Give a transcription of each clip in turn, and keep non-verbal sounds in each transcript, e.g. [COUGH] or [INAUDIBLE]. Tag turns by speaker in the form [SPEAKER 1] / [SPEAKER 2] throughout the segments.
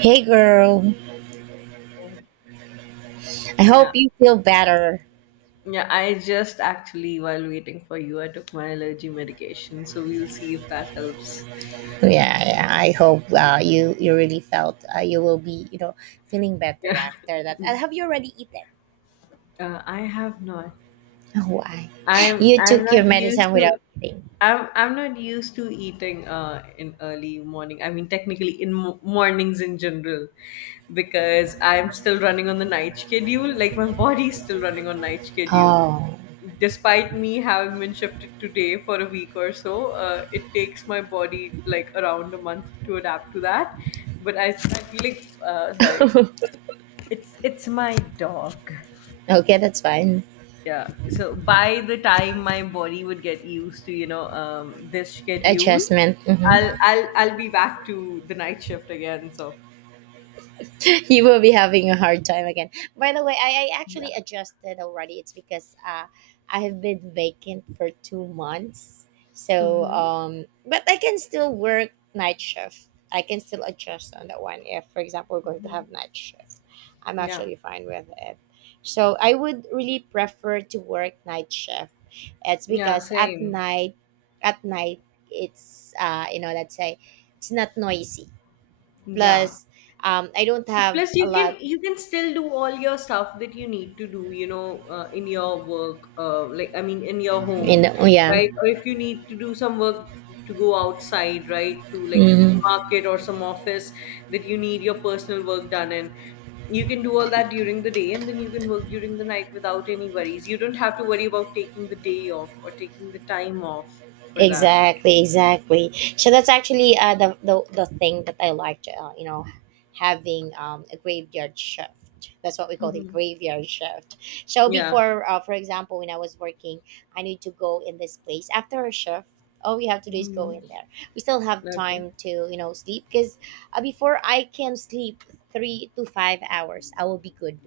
[SPEAKER 1] Hey girl, I hope
[SPEAKER 2] Yeah.
[SPEAKER 1] you feel better.
[SPEAKER 2] Yeah, I just actually, while waiting for you, I took my allergy medication, so we'll see if that helps.
[SPEAKER 1] Yeah, yeah. I hope you really felt you will be feeling better
[SPEAKER 2] Yeah.
[SPEAKER 1] after
[SPEAKER 2] [LAUGHS]
[SPEAKER 1] that. And have you already eaten?
[SPEAKER 2] I have not.
[SPEAKER 1] Oh, why?
[SPEAKER 2] I'm
[SPEAKER 1] You
[SPEAKER 2] I'm
[SPEAKER 1] took your
[SPEAKER 2] not used
[SPEAKER 1] medicine without
[SPEAKER 2] to
[SPEAKER 1] eating.
[SPEAKER 2] I'm not used to eating in early morning. I mean technically in mornings in general because I'm still running on the night schedule. Like my body's still running on night schedule.
[SPEAKER 1] Oh,
[SPEAKER 2] Despite me having been shifted today for a week or so, it takes my body like around a month to adapt to that. But I like
[SPEAKER 1] [LAUGHS]
[SPEAKER 2] sorry,
[SPEAKER 1] okay,
[SPEAKER 2] it's my dog,
[SPEAKER 1] that's fine.
[SPEAKER 2] yeah. So by the time my body would get used to this schedule,
[SPEAKER 1] Adjustment. Mhm.
[SPEAKER 2] I'll be back to the night shift again. So
[SPEAKER 1] [LAUGHS] You will be having a hard time again. By the way, I
[SPEAKER 2] yeah.
[SPEAKER 1] actually adjusted already. It's because I have been vacant for 2 months. So,
[SPEAKER 2] Hmm.
[SPEAKER 1] but I can still work night shift. I can still adjust on that one. If, for example, we're going to have night shift, I'm
[SPEAKER 2] Yeah,
[SPEAKER 1] actually fine with it. So, I would really prefer to work night shift. It's
[SPEAKER 2] yeah,
[SPEAKER 1] because
[SPEAKER 2] same.
[SPEAKER 1] at night, it's, you know, let's say, it's not noisy.
[SPEAKER 2] Yeah,
[SPEAKER 1] Plus, I don't have
[SPEAKER 2] plus you
[SPEAKER 1] a
[SPEAKER 2] can
[SPEAKER 1] lot.
[SPEAKER 2] you can still do all your stuff that you need to do, in your work, like I mean in your
[SPEAKER 1] You
[SPEAKER 2] home,
[SPEAKER 1] know, yeah.
[SPEAKER 2] right? Or if you need to do some work to go outside, right, to like
[SPEAKER 1] Hmm.
[SPEAKER 2] market or some office that you need your personal work done in, you can do all that during the day, and then you can work during the night without any worries. You don't have to worry about taking the day off or taking the time off for that.
[SPEAKER 1] Exactly, exactly. So that's actually the thing that I liked. You know, having a graveyard shift. That's what we call it,
[SPEAKER 2] Mhm.
[SPEAKER 1] graveyard shift. So
[SPEAKER 2] Yeah.
[SPEAKER 1] before, for example, when I was working, I need to go in this place after a shift. All we have to do is go
[SPEAKER 2] Mhm.
[SPEAKER 1] in there. We still have
[SPEAKER 2] Okay.
[SPEAKER 1] time to sleep because before I can sleep 3 to 5 hours, I will be good.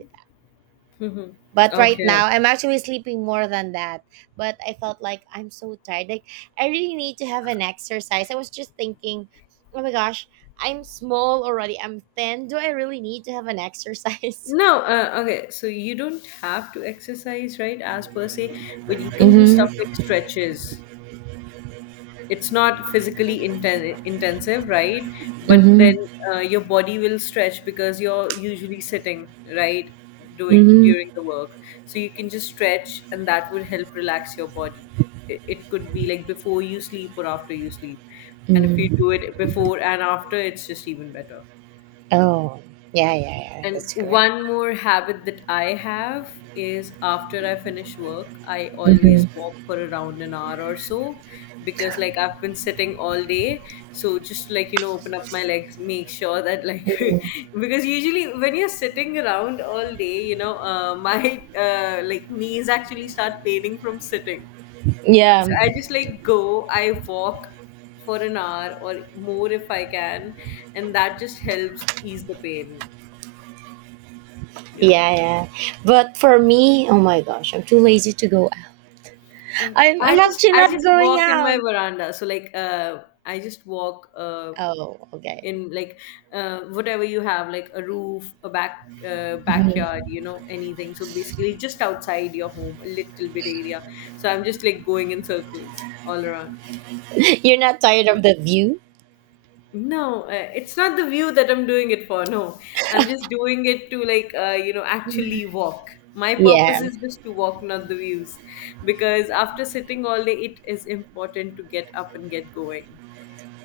[SPEAKER 2] [LAUGHS] Mhm.
[SPEAKER 1] But right
[SPEAKER 2] Okay.
[SPEAKER 1] now, I'm actually sleeping more than that. But I felt like I'm so tired. Like, I really need to have an exercise. I was just thinking, oh my gosh, I'm small already. I'm thin. Do I really need to have an exercise?
[SPEAKER 2] No, okay. So you don't have to exercise, right, as per se, but you can do stuff
[SPEAKER 1] [LAUGHS]
[SPEAKER 2] like stretches. It's not physically intensive, right?
[SPEAKER 1] Mm-hmm.
[SPEAKER 2] But then
[SPEAKER 1] Mm-hmm.
[SPEAKER 2] your body will stretch because you're usually sitting, right, doing
[SPEAKER 1] Mm-hmm.
[SPEAKER 2] during the work. So you can just stretch, and that would help relax your body. It could be like before you sleep or after you sleep, and if you do
[SPEAKER 1] Mm.
[SPEAKER 2] it before and after, it's just even better.
[SPEAKER 1] Oh, yeah, yeah, yeah.
[SPEAKER 2] And
[SPEAKER 1] That's correct.
[SPEAKER 2] one more habit that I have is after I finish work, I always
[SPEAKER 1] Mm-hmm.
[SPEAKER 2] walk for around an hour or so, because like I've been sitting all day. So just like, you know, open up my legs, make sure that like [LAUGHS] because usually when you're sitting around all day, [LAUGHS] my like knees actually start paining from sitting. So
[SPEAKER 1] Yeah,
[SPEAKER 2] I just like go, I walk for an hour or more if I can, and that just helps ease the pain. Yeah.
[SPEAKER 1] yeah, yeah. But for me, oh my gosh, I'm too lazy to go.
[SPEAKER 2] Okay.
[SPEAKER 1] I'm,
[SPEAKER 2] I
[SPEAKER 1] I'm
[SPEAKER 2] just
[SPEAKER 1] actually
[SPEAKER 2] I
[SPEAKER 1] not
[SPEAKER 2] just
[SPEAKER 1] going
[SPEAKER 2] walk in my
[SPEAKER 1] out.
[SPEAKER 2] veranda. So like I just walk
[SPEAKER 1] Oh, okay.
[SPEAKER 2] in like whatever you have, like a roof, a back
[SPEAKER 1] [LAUGHS]
[SPEAKER 2] backyard, you know, anything. So basically just outside your home, a little bit area. So I'm just like going in circles all around.
[SPEAKER 1] You're not tired
[SPEAKER 2] Yeah.
[SPEAKER 1] of the view?
[SPEAKER 2] No, it's not the view that I'm doing it for. No, I'm just doing it to like, you know,
[SPEAKER 1] Yeah,
[SPEAKER 2] actually walk. My purpose
[SPEAKER 1] yeah,
[SPEAKER 2] is just to walk, not the views, because after sitting all day, it is important to get up and get going.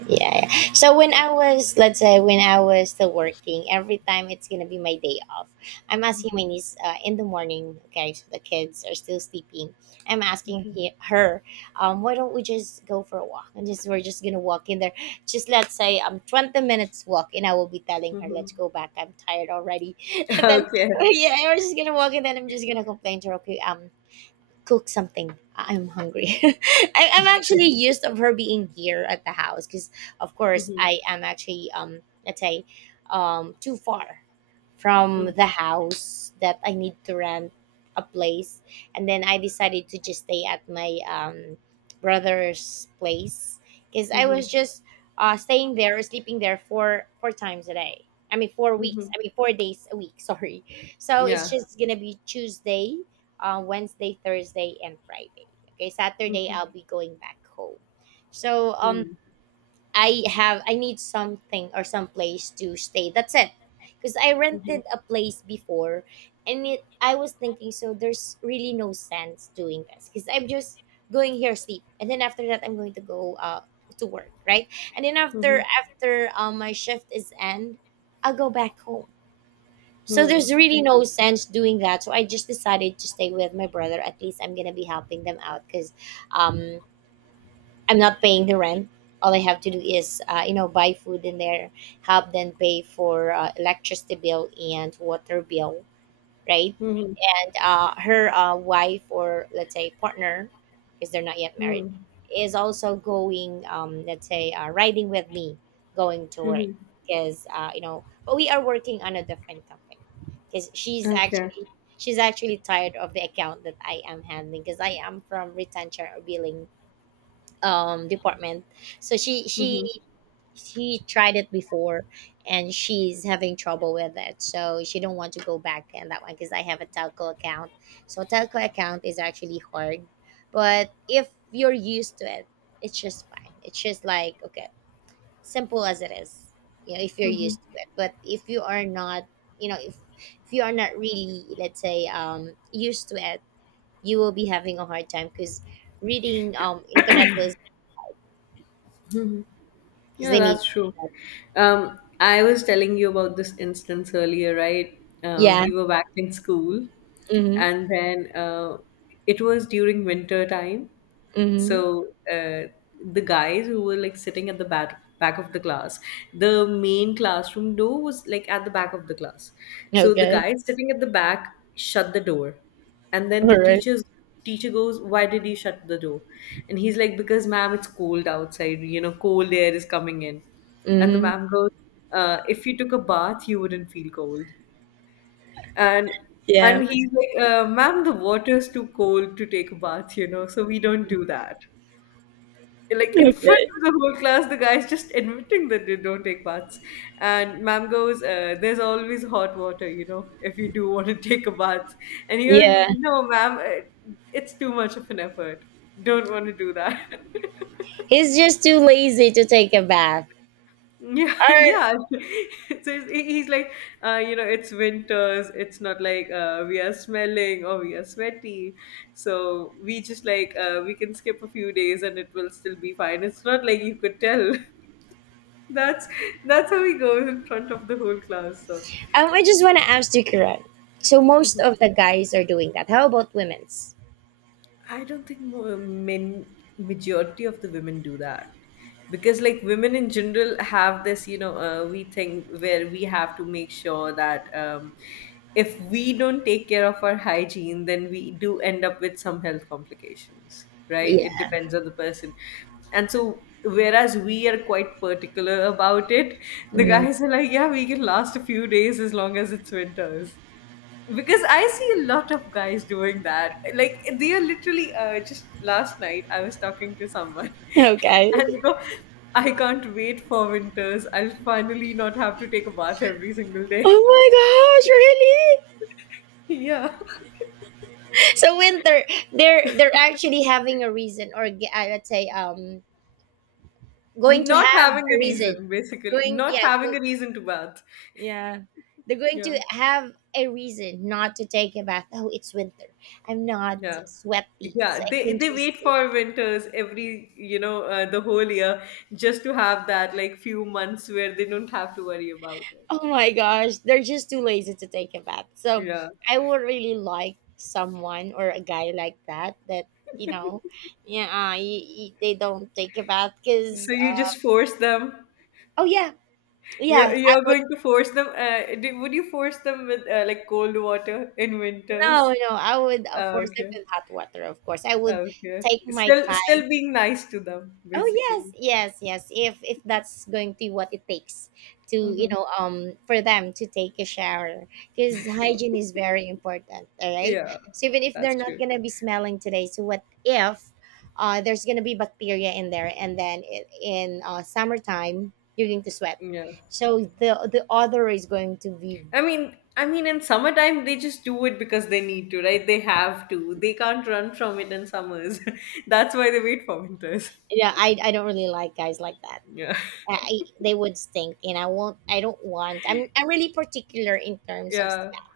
[SPEAKER 1] yeah. So when I was, let's say, when I was still working, every time it's gonna be my day off, I'm asking my niece in the morning. Okay, so the kids are still sleeping. I'm asking her, why don't we just go for a walk and just we're just gonna walk in there. Just let's say 20 minutes walk, and I will be telling her,
[SPEAKER 2] Hmm.
[SPEAKER 1] let's go back. I'm tired already. [LAUGHS] And then
[SPEAKER 2] [LAUGHS] Okay.
[SPEAKER 1] yeah, we're just gonna walk, and then I'm just gonna complain to her. Okay, cook something. I'm hungry. [LAUGHS] I'm actually used of her being here at the house because, of course,
[SPEAKER 2] Hmm.
[SPEAKER 1] I am actually let's say too far from
[SPEAKER 2] Hmm.
[SPEAKER 1] the house that I need to rent a place. And then I decided to just stay at my brother's place because I
[SPEAKER 2] Hmm.
[SPEAKER 1] was just staying there or sleeping there four times a day. I mean, 4 weeks.
[SPEAKER 2] Hmm.
[SPEAKER 1] I mean, 4 days a week. [LAUGHS] Sorry. So it's
[SPEAKER 2] Yeah.
[SPEAKER 1] just gonna be Tuesday, Wednesday, Thursday, and Friday. Okay, Saturday
[SPEAKER 2] Hmm.
[SPEAKER 1] I'll be going back home. So
[SPEAKER 2] Hmm.
[SPEAKER 1] I have I need something or some place to stay. That's it. Because I
[SPEAKER 2] Hmm.
[SPEAKER 1] rented a place before, and it I was thinking so there's really no sense doing this because I'm just going here sleep, and then after that I'm going to go to work right, and then
[SPEAKER 2] Hmm.
[SPEAKER 1] after my shift is end, I'll go back home. So
[SPEAKER 2] Hmm.
[SPEAKER 1] there's really no sense doing that. So I just decided to stay with my brother. At least I'm gonna be helping them out because um I'm not paying the rent. All I have to do is, you know, buy food in there, help them pay for electricity bill and water bill, right?
[SPEAKER 2] Hmm.
[SPEAKER 1] And her wife or let's say partner, because they're not yet
[SPEAKER 2] Hmm.
[SPEAKER 1] married, is also going, let's say, riding with me, going to work,
[SPEAKER 2] Hmm.
[SPEAKER 1] because you know, but we are working on a different company, because
[SPEAKER 2] Okay.
[SPEAKER 1] she's actually tired of the account that I am handling, because I am from retention or billing department, so
[SPEAKER 2] Hmm.
[SPEAKER 1] she tried it before and she's having trouble with it so she don't want to go back in that one because I have a telco account. So telco account is actually hard, but if you're used to it it's just fine, it's just like okay, simple as it is, you know, if you're
[SPEAKER 2] Hmm.
[SPEAKER 1] used to it, but if you are not, you know, if you are not really let's say used to it, you will be having a hard time because reading internet bills because
[SPEAKER 2] Yeah,
[SPEAKER 1] they need.
[SPEAKER 2] that's true. I was telling you about this instance earlier, right? Uh,
[SPEAKER 1] Yeah.
[SPEAKER 2] we were back in school,
[SPEAKER 1] Hmm.
[SPEAKER 2] and then it was during winter time,
[SPEAKER 1] Hmm.
[SPEAKER 2] so the guys who were like sitting at the back of the class, the main classroom door was like at the back of the class. So the
[SPEAKER 1] Okay.
[SPEAKER 2] guys sitting at the back shut the door, and then the
[SPEAKER 1] All right.
[SPEAKER 2] teacher goes, "Why did you shut the door?" And he's like, "Because ma'am, it's cold outside. You know, cold air is coming in." And the
[SPEAKER 1] Mm-hmm.
[SPEAKER 2] ma'am goes, "If you took a bath, you wouldn't feel cold." And
[SPEAKER 1] Yeah.
[SPEAKER 2] and he's like, "Ma'am, the water is too cold to take a bath. You know, so we don't do that." Like in front
[SPEAKER 1] Okay.
[SPEAKER 2] of the whole class, the guys just admitting that they don't take baths. And ma'am goes, there's always hot water, you know, if you do want to [LAUGHS] take a bath. And he goes,
[SPEAKER 1] Yeah.
[SPEAKER 2] "No, ma'am, it- it's too much of an effort. Don't want to do that." [LAUGHS]
[SPEAKER 1] He's just too lazy to take a bath.
[SPEAKER 2] Yeah,
[SPEAKER 1] Or
[SPEAKER 2] yeah. [LAUGHS] So he's like, you know, it's winters, it's not like we are smelling or we are sweaty, so we just like, we can skip a few days and it will still be fine. It's not like you could tell. [LAUGHS] That's that's how he goes in front of the whole class. So
[SPEAKER 1] I just want to ask you, Kiran. So most
[SPEAKER 2] Mhm.
[SPEAKER 1] of the guys are doing that. How about women's?
[SPEAKER 2] I don't think more men majority of the women do that, because like women in general have this, you know, we think, where we have to make sure that if we don't take care of our hygiene, then we do end up with some health complications, right? It
[SPEAKER 1] Yeah.
[SPEAKER 2] depends on the person. And so, whereas we are quite particular about it, the
[SPEAKER 1] Mm.
[SPEAKER 2] guys are like, yeah, we can last a few days as long as it's winters. Because I see a lot of guys doing that. Like they are literally, just last night I was talking to someone [LAUGHS]
[SPEAKER 1] Okay.
[SPEAKER 2] and they go, I can't wait for winters, I'll finally not have to take a bath every single day.
[SPEAKER 1] Oh my gosh! Really?
[SPEAKER 2] [LAUGHS] Yeah.
[SPEAKER 1] So winter, they're actually having a reason, or let's say, going to
[SPEAKER 2] not
[SPEAKER 1] have
[SPEAKER 2] having
[SPEAKER 1] a
[SPEAKER 2] a
[SPEAKER 1] reason.
[SPEAKER 2] reason Basically
[SPEAKER 1] Going,
[SPEAKER 2] not
[SPEAKER 1] yeah.
[SPEAKER 2] having a reason to bath.
[SPEAKER 1] Yeah. They're going
[SPEAKER 2] Yeah.
[SPEAKER 1] to have a reason not to take a bath. Oh, it's winter. I'm not
[SPEAKER 2] Yeah.
[SPEAKER 1] sweaty. So
[SPEAKER 2] Yeah,
[SPEAKER 1] I
[SPEAKER 2] they
[SPEAKER 1] can
[SPEAKER 2] they
[SPEAKER 1] just,
[SPEAKER 2] wait for winters every, you know, the whole year, just to have that like few months where they don't have to worry about it.
[SPEAKER 1] oh my gosh, they're just too lazy to take a bath. So
[SPEAKER 2] Yeah.
[SPEAKER 1] I would really like someone or a guy like that, that, you know, yeah, y y they don't take a bath
[SPEAKER 2] So
[SPEAKER 1] because,
[SPEAKER 2] you just force them.
[SPEAKER 1] oh yeah,
[SPEAKER 2] You're
[SPEAKER 1] yeah, I
[SPEAKER 2] you're
[SPEAKER 1] would,
[SPEAKER 2] going to force them. Would you force them with, like cold water in winters?
[SPEAKER 1] no, no, I would
[SPEAKER 2] Ah,
[SPEAKER 1] force them
[SPEAKER 2] okay.
[SPEAKER 1] with hot water, of course. I
[SPEAKER 2] Ah,
[SPEAKER 1] would
[SPEAKER 2] okay.
[SPEAKER 1] take my
[SPEAKER 2] Still,
[SPEAKER 1] time.
[SPEAKER 2] still being nice to them,
[SPEAKER 1] Oh yes,
[SPEAKER 2] basically.
[SPEAKER 1] yes, yes. If that's going to be what it takes to
[SPEAKER 2] Hmm.
[SPEAKER 1] for them to take a shower, because hygiene is very important. All right.
[SPEAKER 2] Yeah,
[SPEAKER 1] So even if
[SPEAKER 2] that's
[SPEAKER 1] they're not
[SPEAKER 2] true.
[SPEAKER 1] gonna be smelling today, so what if there's gonna be bacteria in there, and then in summertime you're going to sweat,
[SPEAKER 2] Yeah.
[SPEAKER 1] so the odor is going to be.
[SPEAKER 2] I mean, in summertime they just do it because they need to, right? They have to. They can't run from it in summers. [LAUGHS] That's why they wait for winters.
[SPEAKER 1] Yeah, I don't really like guys like that.
[SPEAKER 2] Yeah. [LAUGHS]
[SPEAKER 1] I, they would stink and I won't I don't want I'm really particular in terms of
[SPEAKER 2] Yeah.
[SPEAKER 1] smell,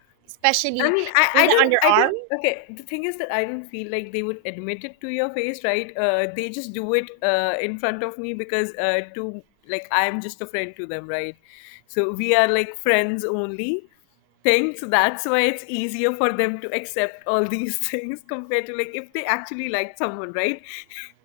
[SPEAKER 2] I
[SPEAKER 1] especially
[SPEAKER 2] mean, I,
[SPEAKER 1] with
[SPEAKER 2] I
[SPEAKER 1] the
[SPEAKER 2] don't, I
[SPEAKER 1] underarm.
[SPEAKER 2] don't, okay. The thing is that I don't feel like they would admit it to your face, right? They just do it in front of me because like, I'm just a friend to them, right? So we are like friends only thing. So that's why it's easier for them to accept all these [LAUGHS] things compared to, like, if they actually liked someone, right? [LAUGHS]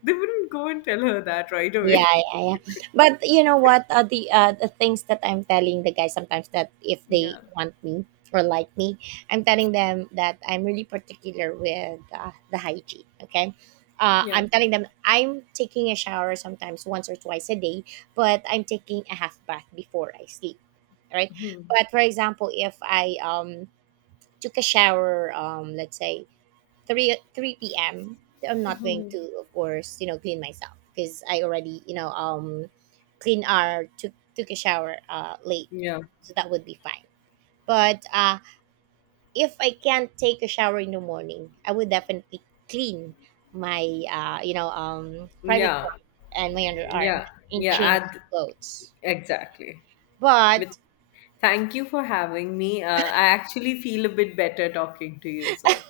[SPEAKER 2] They wouldn't go and tell her that right
[SPEAKER 1] Yeah,
[SPEAKER 2] away.
[SPEAKER 1] yeah, yeah. But you know what? The things that I'm telling the guys sometimes that if they
[SPEAKER 2] Yeah.
[SPEAKER 1] want me or like me, I'm telling them that I'm really particular with the hygiene. Okay,
[SPEAKER 2] Yeah.
[SPEAKER 1] I'm telling them I'm taking a shower sometimes once or twice a day, but I'm taking a half bath before I sleep. Right.
[SPEAKER 2] Hmm.
[SPEAKER 1] But for example, if I took a shower let's say 3 3 p.m. I'm not going to
[SPEAKER 2] Mhm.
[SPEAKER 1] of course you know clean myself because I already you know clean or took a shower late,
[SPEAKER 2] Yeah.
[SPEAKER 1] so that would be fine. But uh, if I can't take a shower in the morning, I would definitely clean my you know private
[SPEAKER 2] Yeah.
[SPEAKER 1] part and my underarm
[SPEAKER 2] Yeah.
[SPEAKER 1] and
[SPEAKER 2] Yeah.
[SPEAKER 1] change
[SPEAKER 2] Ad-
[SPEAKER 1] clothes,
[SPEAKER 2] exactly. With
[SPEAKER 1] but
[SPEAKER 2] thank you for having me. I actually feel a bit better talking to you. So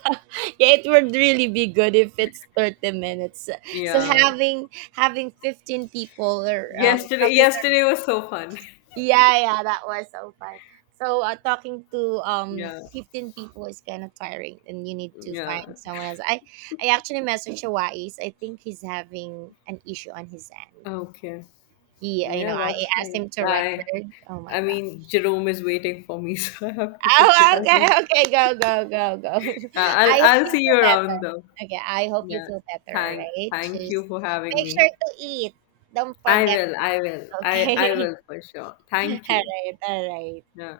[SPEAKER 1] yeah, it would really be good if it's 30 minutes. So so
[SPEAKER 2] yeah,
[SPEAKER 1] having 15 people or talking to
[SPEAKER 2] yesterday was so fun. [LAUGHS]
[SPEAKER 1] yeah, yeah, that was so fun. So talking to
[SPEAKER 2] Yeah,
[SPEAKER 1] 15 people is kind of tiring and you need to find
[SPEAKER 2] yeah.
[SPEAKER 1] someone else. I actually messaged Hawaii. I think he's having an issue on his end.
[SPEAKER 2] Okay.
[SPEAKER 1] He, you
[SPEAKER 2] Yeah,
[SPEAKER 1] know, I
[SPEAKER 2] that's
[SPEAKER 1] asked
[SPEAKER 2] fine.
[SPEAKER 1] him to record. Oh
[SPEAKER 2] I
[SPEAKER 1] my god. [LAUGHS]
[SPEAKER 2] mean Jerome is waiting for me, [LAUGHS] so I have to get to
[SPEAKER 1] Oh, okay,
[SPEAKER 2] that.
[SPEAKER 1] okay, go, go, go, go.
[SPEAKER 2] Uh,
[SPEAKER 1] [LAUGHS]
[SPEAKER 2] I'll
[SPEAKER 1] I hope
[SPEAKER 2] I'll
[SPEAKER 1] you
[SPEAKER 2] see you
[SPEAKER 1] feel better.
[SPEAKER 2] around though.
[SPEAKER 1] Okay, I hope you
[SPEAKER 2] Yeah.
[SPEAKER 1] feel better, right.
[SPEAKER 2] Thank you
[SPEAKER 1] Just
[SPEAKER 2] for having
[SPEAKER 1] make
[SPEAKER 2] me.
[SPEAKER 1] sure to eat. Don't
[SPEAKER 2] I
[SPEAKER 1] forget,
[SPEAKER 2] will. I will. I
[SPEAKER 1] okay?
[SPEAKER 2] will for sure. Thank
[SPEAKER 1] [LAUGHS]
[SPEAKER 2] you.
[SPEAKER 1] Alright, alright.
[SPEAKER 2] Yeah.